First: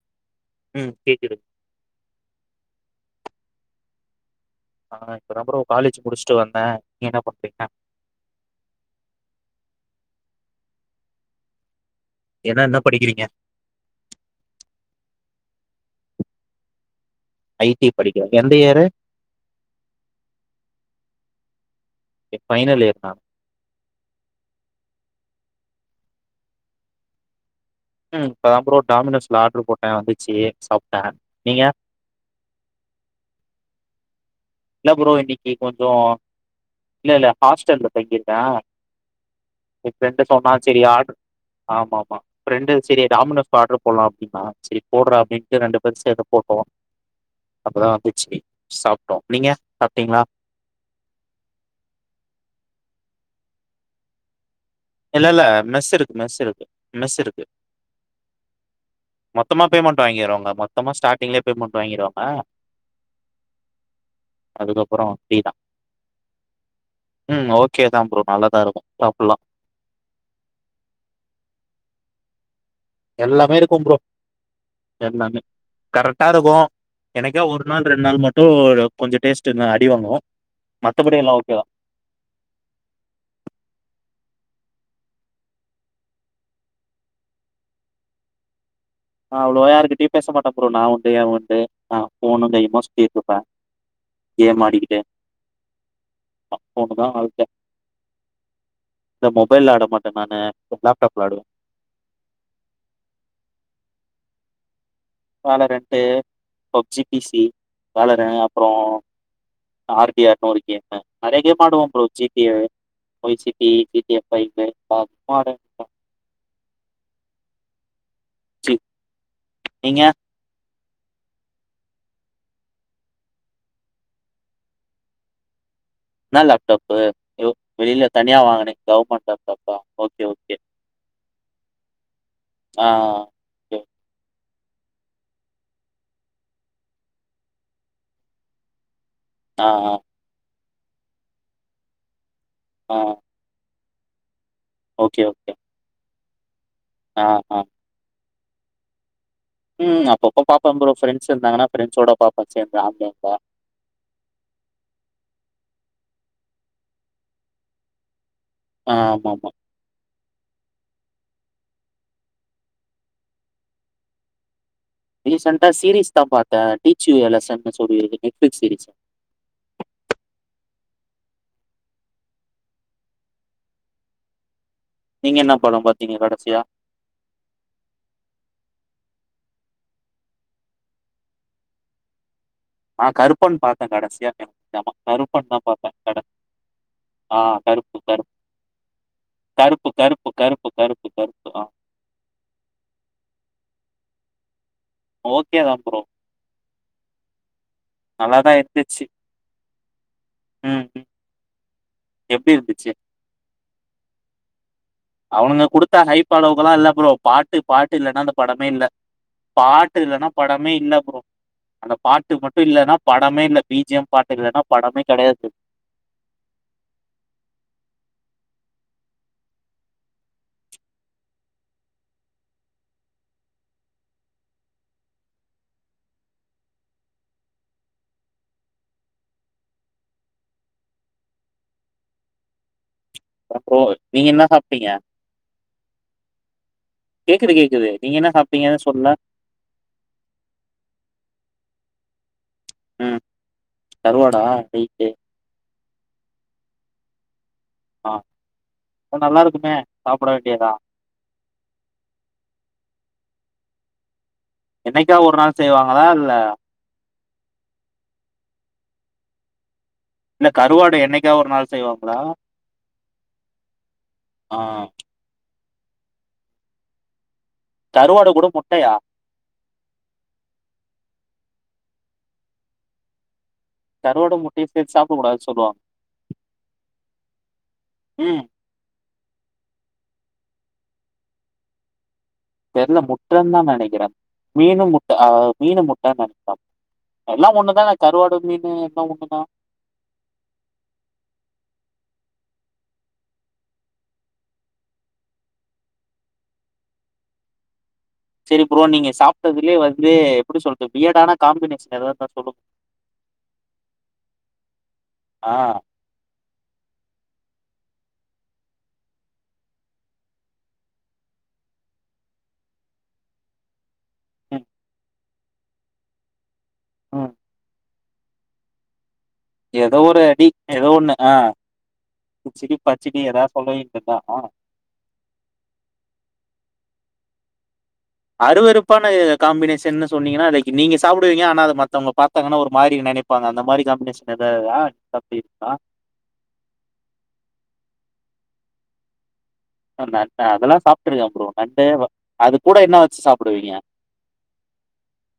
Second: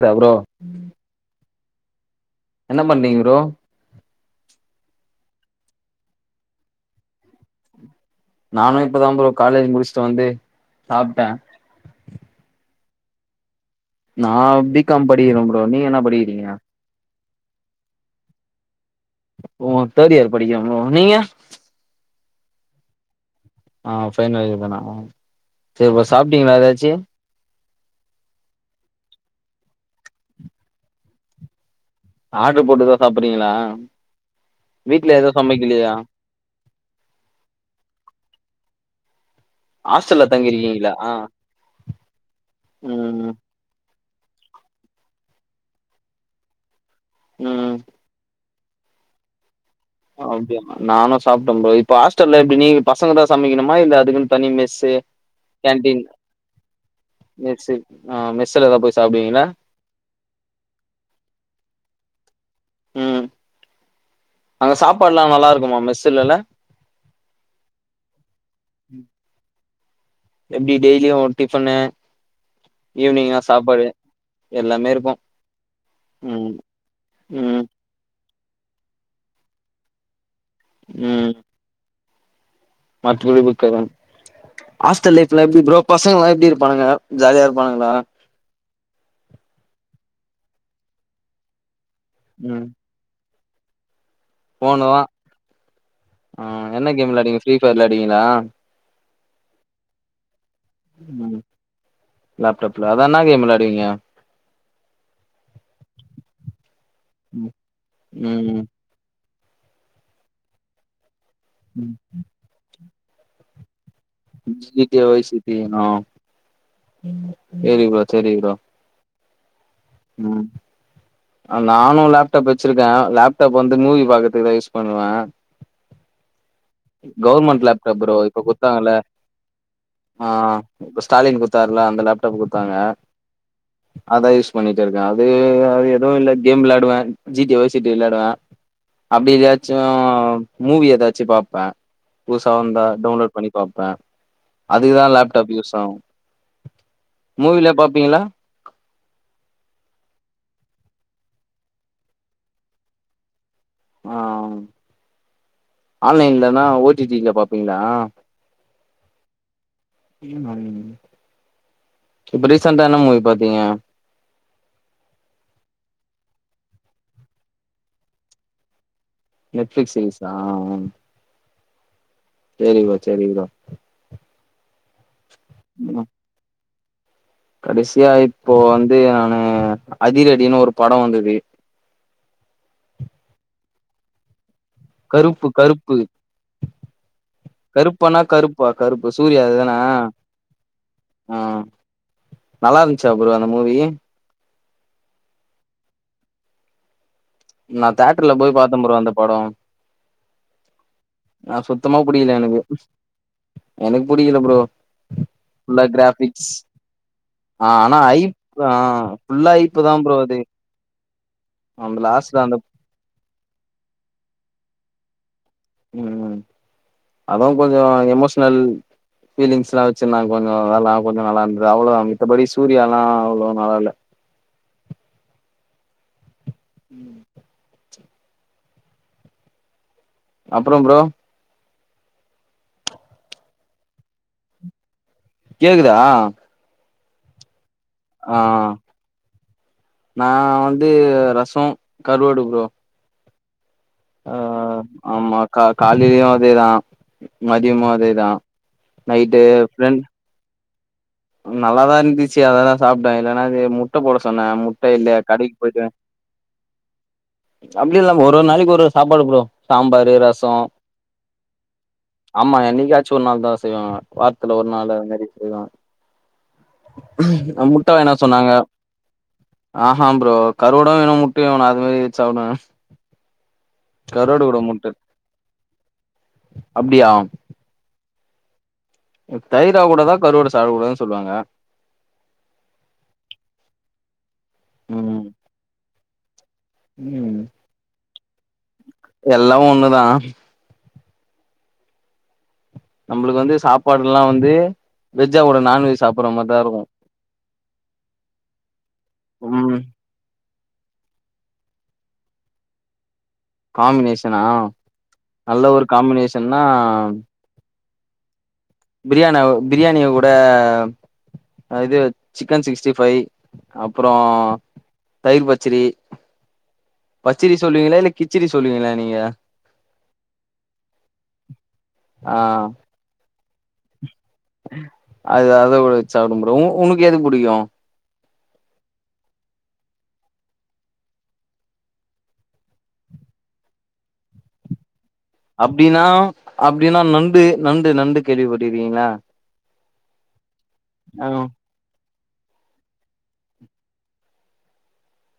[unintelligible] Bro ம் கேக்குது என்ன பண்றிங்க ப்ரோ ஆ இப்பதா ப்ரோ காலேஜ் முடிச்சுட்டு வந்தே நீங்க என்ன பண்றீங்க நானு இப்பதா ப்ரோ காலேஜ் முடிச்சுட்டு வந்து சாப்ட்டே என என்னா படிக்கிறீங்க நா பி காம் படிக்கிறே ப்ரோ நீங்க என்ன படிக்கிறீங்க ஐ டி படிக்கிறே எந்த இயரு ஓ‌ தேட் இயர் படிக்கிறே ப்ரோ நீங்க ஃபைனல் இயர் நா ஆ பைனல் இயர் தானா சரி ப்ரோ சாப்ட்டீங்களா எதாச்சு ம் இப்பதா ப்ரோ டாமினோஸ்ல ஆட்ரு போட்டேன் வந்துச்சு சாப்ட்டேன் நீங்க ஆட்ரு போட்டுதான் சாப்புறீங்களா இல்ல ப்ரோ வீட்ல ஏது இன்னைக்கு சமைக்கலியா கொஞ்சம் இல்ல இல்ல ஹாஸ்டெல்ல தங்கிருக்க எ ஃப்ரெண்டு ஹாஸ்டல்ல சொன்னா சரி தங்கிருக்கீங்களா ஆ ஆமா ஆமா ஃப்ரெண்டு சரி ம் டாமினோஸ் ஆட்ரு போட்லாம் அப்டின்னா சரி போடுறா அப்டின்ட்டு ரெண்டு பேரும் சேந்து போட்டோம் ம் அப்பதான் வந்துச்சி சாப்ட்டோம் நீங்க சாப்ட்டீங்களா அப்டியாமா நானும் சாப்ட்டேன் ப்ரோ இப்ப ஹாஸ்டல்ல எப்டி நீ பசங்க தான் சமைக்கணுமா இல்ல அதுக்குன்னு தனி மெஸ்ஸு இல்ல இல்ல மெஸ் கேன்டீன் இருக்கு மெஸ் இருக்கு. மெஸ் இருக்கு. மெஸ்ஸு ஆ மெஸ்ல தா போய் சாப்புடுவீங்களா மொத்தமா பேமெண்ட் வாங்கிருவாங்க மொத்தமா ஸ்டார்டிங்குலே பேமெண்ட் வாங்கிருவாங்க ம் அங்கே அதுக்கப்புறோ சாப்பாட்லாம் ஃப்ரீ நல்லா தா இருக்குமா மெஸ்ஸுலல ம் ஓகே தா ப்ரோ நல்லாதான் இருக்கும் சாப்புட்லாம் எப்டி டெய்லியு டிஃப்பனு ஈவ்னிங்னா எல்லாமே இருக்கு சாப்பாடு எல்லாமே இருக்கும் கரெட்டா இருக்கும் எனக்கே ஒரு நாள் ரெண்டு நாள் மட்டும் கொஞ்சம் டேஸ்ட் என்ன அடிவாங்கும் மத்தபடி ம் எல்லாம் ஓகே தான் மத்தபடி ஓகே தான் ஹாஸ்டல் லைஃப் எல்லா எப்டி ப்ரோ பசங்கலாம் எப்டி இருப்பாங்க ஜாலியா இருப்பானுங்களா அவ்ளோவா யாருகிட்டயும் பேச மாட்டே ப்ரோ நா உண்டு என் உண்டு ஆ ஃபோனு ம் கையுமா சுத்திட் இருப்பேன் கேம் ஃபோனு ஆடிகிட்டு ஆ என்ன கேம் விளையாடுவீங்க வாழ்க்க ஃப்ரி ஃபையர் விளாடுவீங்களா இந்த மொபைல்ல ஆட மாட்டே நானு லேப்டாப்புல ம் ஆடுவே லேப்டாப்ல அதான்ன கேம் விளாடுவீங்க வேலரன்ட்டு பப்ஜி பிசி வேலர ம் அப்புறம் ஆர் டி ஆர் னு ஒரு கேமு நெறைய கேம் ஆடுவே bro G T A vice city G T A vice city நா சேரி ப்ரோ சேரி ப்ரோ டி நீங்க ம் நானு லேப்டாப் வச்சிருக்க லேப்டாப் வந்து மூவி பாக்றதுக்குதான் யூஸ் பண்ணுவ இன்னா லேப்டாப் கவுர்மெண்ட் லேப்டாப் ப்ரோ இப்ப குத்தாங்க ல கவர்மெண்ட் லேப்டாப்பா ஓகே ஆ ஓகே இப்ப ஸ்டாலின் குத்தாருல அந்த லேப் டாப் குத்தாங்க ஏ அதா யூஸ் பண்ணிட்டு இருக்க அது அது எதுவு இல்ல கேம் விளாடுவ G T Y C D விளாடுவ அப்டி ஆ எதாச்சு ஆ மூவி எதாச்சு பாப்பே புதுசா வந்தா ஆ டவுன்லோட் பண்ணி பாப்பே அதுக்குதா ஓகே ஓகே லேப்டாப் யூஸ் ஆகு ஆ ஆ மூவி லா பாப்பீங்ளா ம் அப்பப்ப பாப்ப ஃப்ரோ ஃப்ரெண்ட்ஸ் இருந்தாங்கனா ஃப்ரெண்ட்ஸோட பாப்ப சேர்ந்து ஆஃப் லைன்ல ஆ ஆன்லைன்லனா ஓ டி டி ல பாப்பீங்ளா ஆமா ஆமா ஆமா இப்ப ரீசன்டா என்ன மூவி பாத்தீங்க ரீசெண்டா சீரிஸ் தா பாத்த டீச் யு எ லெசன் னு சொல்லி நெட்ஃப்ளிக்ஸ் சீரிஸ் நெட்ஃப்ளிக்ஸ் சீரிஸ் தா ஆ சேரி ப்ரோ சேரி ப்ரோ நீங்க என்ன படம் பாத்தீங்க கடசியா கடசியா இப்போ வந்து நானு அதிரடினு ஒரு படம் வந்தது நா கருப்பன் பாத்த கடசியா நெட் கருப்பு கருப்பு ஆ கருப்பு கருப்பனா கருப்பு கருப்பா கருப்பு சூர்யா அதுதான கருப்பு கருப்பு கருப்பு ஆ கருப்புதா நல்லா இருந்ச்சா ப்ரோ அந்த மூவி ஓகேதா ப்ரோ நா தேட்டர்ல போய் நல்லாதான் பாத்த ப்ரோ இருந்துச்சு. அந்த படோ ம், ம். நா சுத்தமா புடிக்கில எப்டி எனக்கு இருந்துச்சு? எனக்கு புடிக்கில ப்ரோ அவனுங்க ஃபுல்லா குடுத்த ஹைப் கிராபிக்ஸ் அளவக்குல்லா இல்ல ப்ரோ பாட்டு ஆ பாட்டு ஆனா இல்லன்னா அந்த ஐப் படமே ஆ இல்ல ஃபுல்லா ஐப்பு தா பாட்டு ப்ரோ இல்லனா அது பட மே இல்ல ப்ரோ அந்த பாட்டு லாஸ்ட்ல அந்த மட்டு இல்லன்னா படமே இல்ல பி ஜி எம் பாட்டு இல்லன்னா படமே கெடையாது ம் அதா கொஞ்சோ எமோஷ்னல் பீலிங்ஸ்ல்லா வெச்சிருந்தா கொஞ்சோ அதெல்லா கொஞ்சோ நல்லா இருந்தது அவ்ளதா மித்தபடி சூர்யாலா அவ்ளவா நல்லால ம் அப்றோ ப்ரோ அப்றோ நீங்க என்ன சாப்ட்டீங்க கேக்குதா கேக்குது கேக்குது நீங்க என்ன ஆ சாப்டிங்கனே சொல்ல நா வந்து ரசோ கருவாடு ப்ரோ ம். ஆ கருவாடா? ரைட்டு. ஆமா கா காலிலயு அதேதா மதியமு ஆ அதேதா நைட்டு ஃப்ரெண்ட் மூட வேண்டியதா நல்லாதா இருந்துச்சி அதெல்லா சாப்ட இல்லன்னா அது முட்ட போட சொன்ன முட் டு இந்த என்னைக்கா ஒரு கடைக்கு நாள் போய்ட்டு செய்வாங்களா? இல்ல அப்டி இல்ல ப்ரோ ஒரு ஒரு நாளைக்கு ஒரு ஒரு சாப்பாடு ப்ரோ சாம்பாரு இல்ல ரசோ கருவாடு என்னைக்கா ஒரு நாள் செய்வாங்ளா ஆமா என்னிக்காச்சு ஒரு நாள்தா செய்வாங்க வாரத்துல ஆ ஒரு நாள் அது மாரி செய்வாங் அ முட்ட வேணா கருவாடு கூட சொன்னாங்க முட்டையா? ஆஹா ப்ரோ கருவாடு வேணு முட்டயு வேணு அது மாரி வெச்சி சாப்டுவே கருவாடு கூட முட்டயு சேத்து முட்ட சாப்ட கூடாது சொல்லுவாங் அப்டியா ம் தயிரா கூட தா கருவாட சாப்ட கூடாதுன் சொல்லுவாங்க தெர்ல முட்டன்தா நனைக்கிறே மீனு முட்ட ம் ஆ மீனு முட்டன் நனைக்கிறே ம் ஒன்னுதான கருவாடு மீனு ஒண்ணுதா எல்லா ஒன்னுதா நம்மளுக்கு வந்து சாப்பாடுலா வந்து வெஜ்ஜாகூட நான்வெஜ் சாப்பட்ற மாரிதா இருக்கு சேரி ப்ரோ நீங்க சாப்டதுலே ம் வந்து எப்டி சொல்றது வியடானா காம்பினேஷன் எதாவ்து இருந்தா சொல்லுங் காம்பினேஷனா ஆ நல்ல ஒரு காம்பினேஷன்னா பிரியாணி பிரியாணி கூட இது சிக்கன் சிக்ஸ்டி ஃபைவ் அப்புறோ ம் தயிர் பச்சிரி ம் பச்சிடி சொல்லுவீங்களா இல்ல கிச்சுடி சொல்லுவீங்களா நீங்க எதோ ஒரு அடி எதோ ஒன்னு ஆ ஆ குச்சுடி பச்சிடி எதா சொல்ல வேண்டியத்தா ஆ அத அத வெச் சாப்டு ப்ரோ உனக்கு எது புடிக்கு அறுவறுப்பான காம்பினேஷனு சொன்னீங்கன்னா அத நீங்க சாப்புடுவீங்க ஆனா அத மத்தவங்க பாத்தாங்கன்னா ஒரு மாரி நெனைப் பாங்க அந்த மாரி காம்பினேஷன் எதா இருக்கா அப்டினா அப்டினா நண்டு நண்டு நண்டு கேள்விப்பட்ருக்கீங்ளா அதெல்லா சாப்பிட்டுருக்க ப்ரோ நண்டு அது கூட என்ன வச்சு சாப்பிடுவீங்க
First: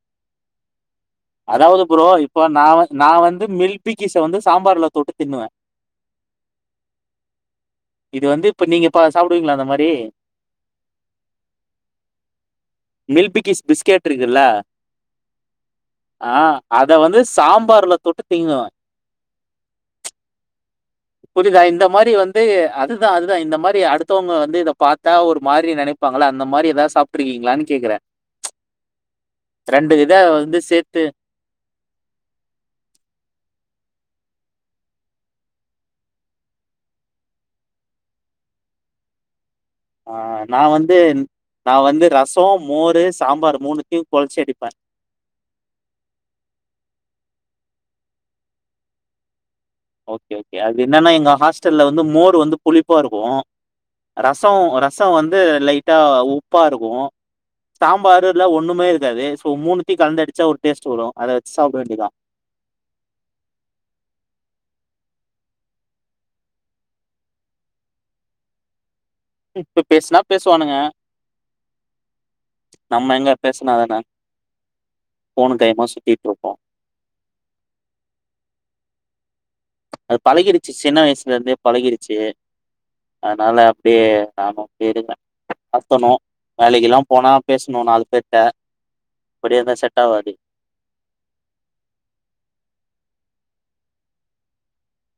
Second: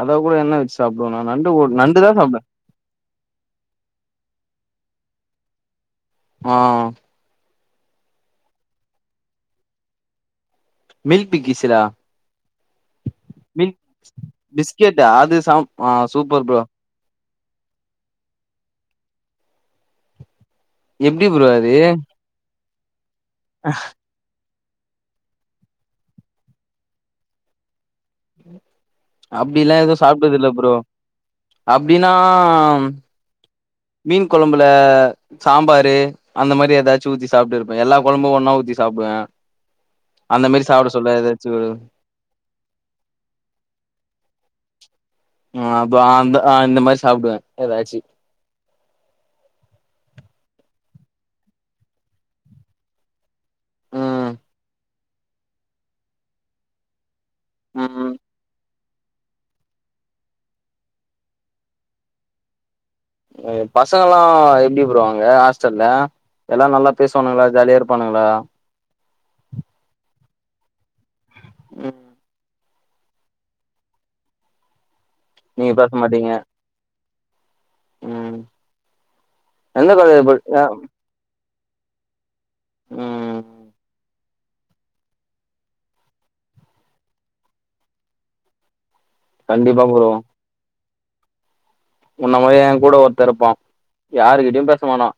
அத கூட என்ன வச்சு சாப்பிடுவேனா நண்டு நண்டு தான் சாப்பிடுவேன் நா வந்து மில்க் பிக்கீஸ வந்து சாம்பார்ல தொட்டு தின்னுவ ஆ இது வந்து இப்ப நீங்க பா சாப்பிடுவீங்களா அந்த மாரி மில்க் பிக்கிஸ்ஸா மில்க் பிக்கீஸ் பிஸ்கெட் இருக்குல்ல கேட்டா அது சம் ஆ அத வந்து சாம்பார்ல தொட்டு தீங்குவன் எப்டி ப்ரோ புரியுதா அது இந்த மாரி வந்து அதுதான் அதுதான் இந்த மாரி அடுத்து மத்தொங்க வந்து இத பாத்தா ஒரு மாரி நனைப்பாங்களா அந்த மாரி எதாவது சாப்ட்டுருக்கீங்களான்னு கேக்குறன் அப்டிலா ரெண்டு எதுவு இத சாப்ட்டது இல்ல வந்து ப்ரோ சேத்து அப்டின்னா மீன் கொழம்புல சாம்பாரு அந்த மாரி ஏதாச்சும் ஊத்தி சாப்ட்டு இருப்பேன் எல்லா கொழம்பும் ஒன்னா ஊத்தி சாப்புடுவன் ஆ நா வந்து ஒரு நா வந்து ரசம் மோரு சாம்பார் மூணுத்தியும் கொழச்சி அடிப்பன் ஆ அப்ப அந்த இந்த மாரி சாப்பிடுவன் ஏதாச்சு ஓகே ஓகே அது என்னன்னா எங்க ஹாஸ்டல்ல வந்து மோர் வந்து புளிப்பா இருக்கும் ரசோம் ரசோ வந்து லைட்டா உப்பா இருக்கும் ம் சாம்பார்ல்ல ஒண்ணுமே இருக்காது சோ மூணுத்தியும் கலந்து அடிச்சா ஒரு டேஸ்ட் வரும் அத வச்சு சாப்பிட வேண்டியதான் பசங்கல்லாம் எப்டி ப்ரோ அங்க ஹாஸ்டல்ல எல்லா நல்லா பேசுவானுங்களா ஜாலியா இருப்பானுங்களா இப்ப பேசுனா பேசுவானுங்க ம் நம்ம எங்க பேசுனாதான ஃபோனு நீங்க கையுமா பேச சுத்திட்டு மாட்டீங்க இருப்போம் ம் எந்த அது காலேஜ் படி அ பழகிடுச்சு சின்ன வயசுல இருந்தே பழகிருச்சு ம் அதனால அப்டியே நானு போயிருவேன் அத்தணு வேலைக்குலா போனா பேசுணு நாலு பேர் ட்ட அப்றோம் எதுவும் கண்டிப்பா செட் ப்ரோ ஆவது உன்ன மாரியே ஏன் கூட ஒருத்தேன் இருப்பான் யாருக்கிட்டயும் பேசமாட்டான்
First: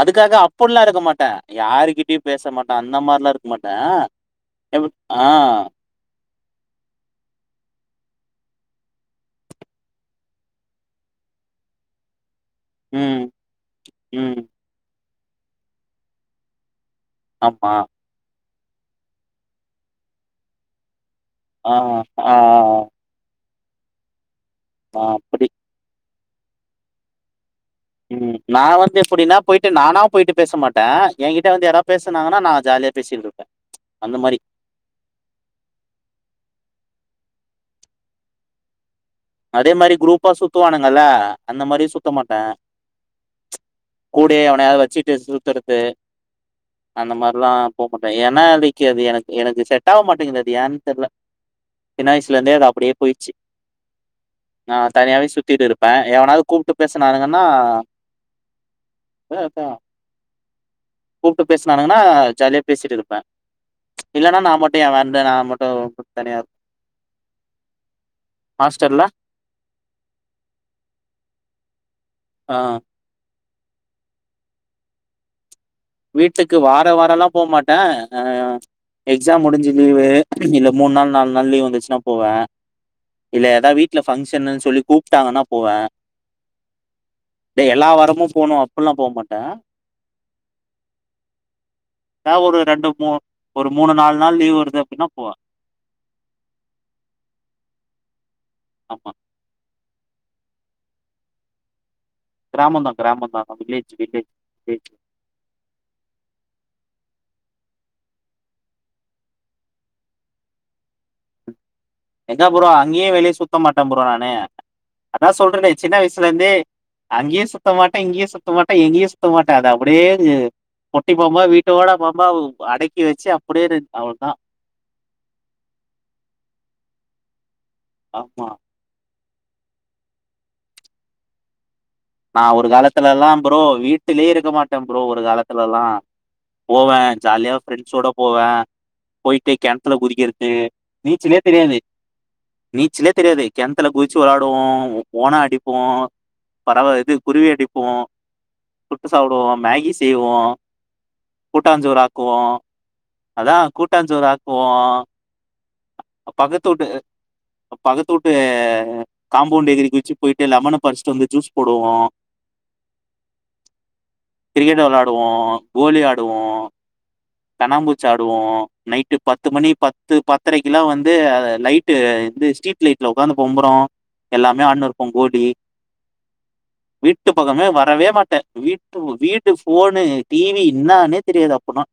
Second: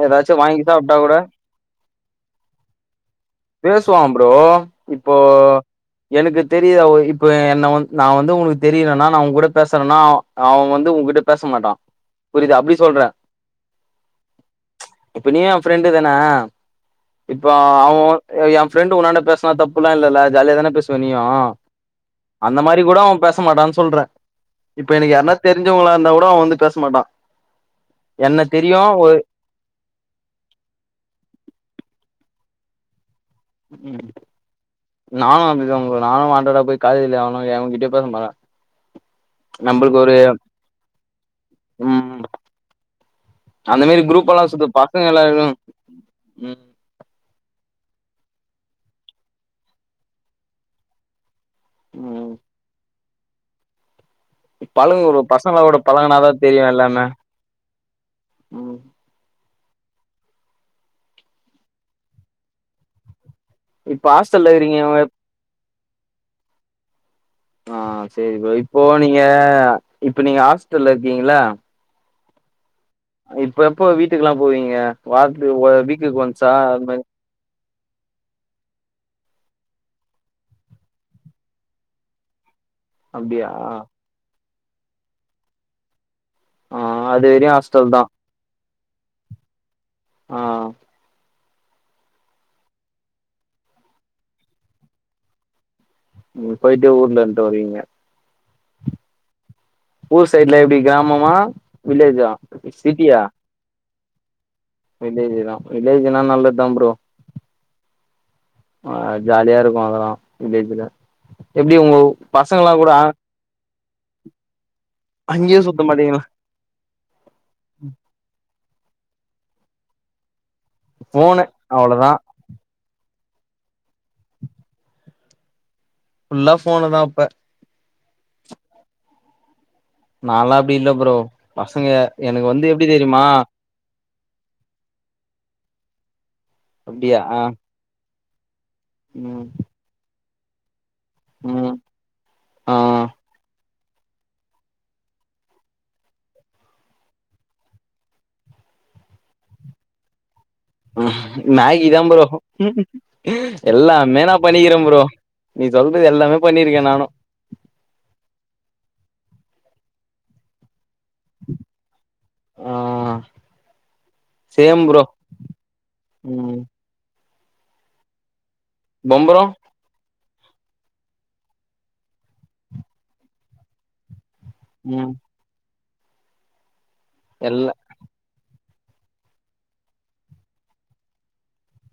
அதுக்காக வாங்கி அப்புலா சாப்ட்டா இருக்க கூட மாட்டன் யாருகிட்டயும் பேச மாட்ட அந்த மாரிலா இருக் பேசுவாம் ப்ரோ இப்போ எனக்கு தெரியுதா இப்ப என்ன வ நான் வந்து உனக்கு தெரியலனா நான் உங்க கூட பேச சுறனா அவன் வந்து உங்கிட்ட பேச மாட்டான் புரியுதா அப்டி சொல்றன் ம் ம் இப்ப நீயும் என் ஃப்ரெண்டு தான இப்போ ஆமா அவன் என் ஃப்ரெண்டு் உன்னாட பேசனா தப்புல்லாம் இல்லல ஜாலியா தான பேசுவ நீயும் ஆ ஆ அந்த ஆ மாரி கூட அவன் பேச மாட்டான்னு சொல்றன் இப்ப ஆ எனக்கு யாரனா அப்படி தெரிஞ்சவங்களா இருந்தா கூட அவன் வந்து பேச மாட்டான் ம் நா வந்து எப்டின்னா போயிட்டு நானா போயிட்டு பேச மாட்டன் யென் கிட்ட வந்து யாரா பேசுனாங்கன்னா நா ஜாலியா பேசிட்ன்டு இருப்பன் ம் நானும் அப்டிதான் ஃப்ரோ நானும் வான்ட்டாடா போய் காலேஜ்ல்ல எவனும் எவன் கிட்டயும் பேச மாட்டன் அதே மாரி க்ரூப்பா சுத்துவானுங்கல்ல அந்த மாரியும் சுத்த ம் மாட்டன் அந்த மாரி குரூப் எல்லா கூடயே சுத்து எவனயாவது பசங்க வச்சுட்டு எல்லா சுத்துறது ம் அந்த மாரில்லாம் போ மாட்டன் ஏன்னா அலைக்கு அது எனக்கு எனக்கு செட் ஆவ மாட்டேங்குது அது ஏன்னு தெரியல சின்ன ம் வயசுல இருந்தே அது அப்டியே போயிடுச்சு நா பழகு ப்ரோ தனியாவே சுத்திட்டு பசங்களோட இருப்பே பழகுனாதா எவனாவது தெரியு கூப்ட்டு எல்லாமே பேசினானுங்கனா ம் [unintelligible] கூப்ட்டு பேசனானுங்கனா ஜாலியா பேசிட்டு இருப்பே இப்ப இல்லேனா ஹாஸ்டல்ல நா மட்டு இருக்கீங்க எ உங்க வேறண்டு நா மட்டு தனியா இருப் ஆ சேரி ப்ரோ இப்போ ஹாஸ்டல்ல நீங்க இப்ப நீங்க ஹாஸ்டல்ல இருக்கீங்கல்ல ஆ இப்ப எப்போ வீட்டுக்கு எல்லா போவீங்க வாரத்துக்கு ஒரு [unintelligible] வீட்டுக்கு வார வார லா போகமாட்டே அ எக்ஸாம் முடிஞ்சு லீவு இல்ல மூணு நாள் நாலு நாள் லீவ் வந்துச்சுன்னா போவே இல்ல அப்டியா ஏதா வீட்ல ஃபங்க்ஷன்னு சொல்லி கூப்டாங்கன்னா போவே ஆ அது வரையு டே எல்லா ஹாஸ்டல் தா வாரமு போனு அப்பில்லா போ மாட்டே ஆ ஏ ஒரு ரெண்டு மூ ஒரு மூணு நாலு நாள் லீவ் வருது அப்டின்னா போவே ம் போயிட்டு ஊர்ல இருன்ட்டு வருவீங்க ஆமா ஊர் சைட்ல எப்டி கிராமமா வில்லேஜா கிராமம் தா சிட்டியா கிராமம் தா வில்லேஜ் வில்லேஜ் வில்லேஜ் தா வில்லேஜ் னா நல்லது தா ப்ரோ அ அது ஜாலியா இருக்கு அதெல்லா வில்லேஜ்ல எப்டி உங்க ஊ எங்க ப்ரோ அங்கேயே வெளிய சுத்த மாட்டே ப்ரோ நானு அதா அங்கேயே சொல்றேனே சுத்த சின்ன மாட்டீங்களா வயசுல இருந்தே அங்கேயு சுத்தமாட்டே இங்கேயு சுத்தமாட்டே எங்கேயு சுத்தமாட்டே அது அப்டியே பொட்டி பாம்பா ஃபோனு வீட்டோட அவ்ளோதா பாம்பா ஒ அடக்கி வச்சு அப்டியே இரு அவளதா ஃபுல்லா ஃபோனு தா அப்ப ஆமா நா லா அப்டி இல்ல ப்ரோ பசங்க நா எனக்கு வந்து ஒரு எப்டி தெரியுமா காலத்துலலா ப்ரோ வீட் ட்டுலயே இருக்க மாட்டே ப்ரோ ஒரு காலத்துல எல்லா போவே அப்டியா ஆ ஜாலியா ஃப்ரெண்ட்ஸோட போவே ம் போயிட்டு கெணத்துல குதிக்கிறது நீச்சலே ம் தெரியாது ஆ நீச்சலே தெரியாது கெண் த்துல குதிச்சு வெளையாடுவோ ஓணா அடிப்போ பறவ இது குருவி அடிப்போ சுட்டு சாப்பிடுவோ மேகி செய்வோ ம் மேகி தா ப்ரோ அதான் எல்லாமே கூட்டாஞ்சோறு நா பண்ணிக்கிறே ஆக்குவோம். ப்ரோ நீ சொல்றது எல்லாமே பக்கத்து பண்ணிருக்கே வீட்டு நானு பக்கத்து வூட்டு காம்பவுண்ட் எகிரி குதிச்சு போயிட்டு லெமன பறிச்சுட்டு வந்து ஜூஸ் போடுவோ ஆ கிரிக்கெட் சேம் ப்ரோ வெளையாடுவோ கோலி ஆடுவோ ம் கண்ணாம்புச்சு ஆடுவோ நைட்டு பம்பரோ பத்து மணி பத்து ப த்தரைக்கில்லா வந்து லைட்டு வந்து ஸ்ட்ரீட் லைட்ல ஒக்காந்து பொம்பறோ எல்லாமே ஆட்ணு இருப்போ ம் போடி வீட்டு பக்கமே எல்லா வரவே மாட்டே வீட்டு வீட்டு ஃபோனு டிவி இன்னானே தெரியாது அப்பனா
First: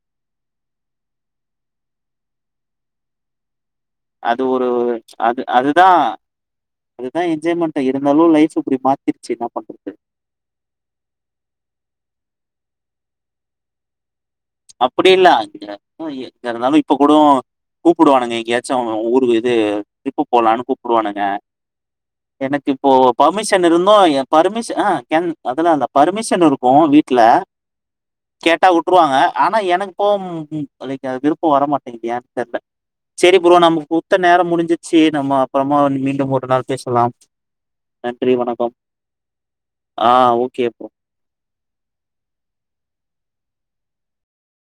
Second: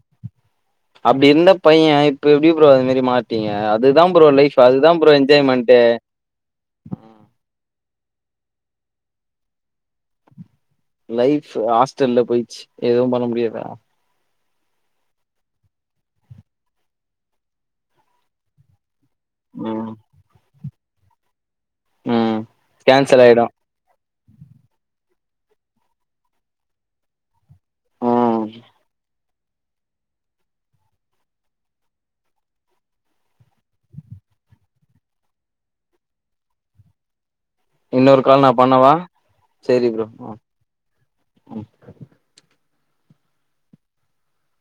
அப்டி இருந்த பைய இப்ப எப்டி ப்ரோ அது மாரி மா டிங்க அதுதா ப்ரோ அது லைஃப் ஒரு அதுதா ப்ரோ என்ஜாய்மெண்ட்டு அதுதா என்ஜாய்மெண்டு இருந்தாலு லைஃப் இப்டி மாத்திருச்சு என்னா பண்றது லைஃப்பு ஹாஸ்டல்ல போயிச்சு எதுவு பண்ண முடியாதா அப்பிடி இல்ல [inaudible] இங்க இருந்தாலு இப்ப கூடோ கூப்பிடுவானுங்க எங்கேயாச்சு ஊரு து ம் டிரிப்பு போலானு கூப்பிடுவானுங்க ம் எனக்கு இப்போ கேன்சல் ஆயிடு பர்மிஷன் இருந்து எ பர்மீஷ ஆ கென் அதலா இல்ல பர்மிஷன் இருக்கு வீட்ல ம் கேட்டா உட்ருவாங்க ஆனா எனக்கு போம் லைக் அது விருப்பம் வரமாட்டிங்கிது ஏன் தெர்ல செரி ப்ரோ நமக்குத்த நேர முடிஞ்சிச்சி நம்ம அப்பறமா மீண்டும் ஒரு நாள் பேசலாம் இன்னொரு நன்றி, கால் நா வணக்கம். பண்ணவா சேரி ப்ரோ ஆ ம் ஓகே ப்ரோ. ம்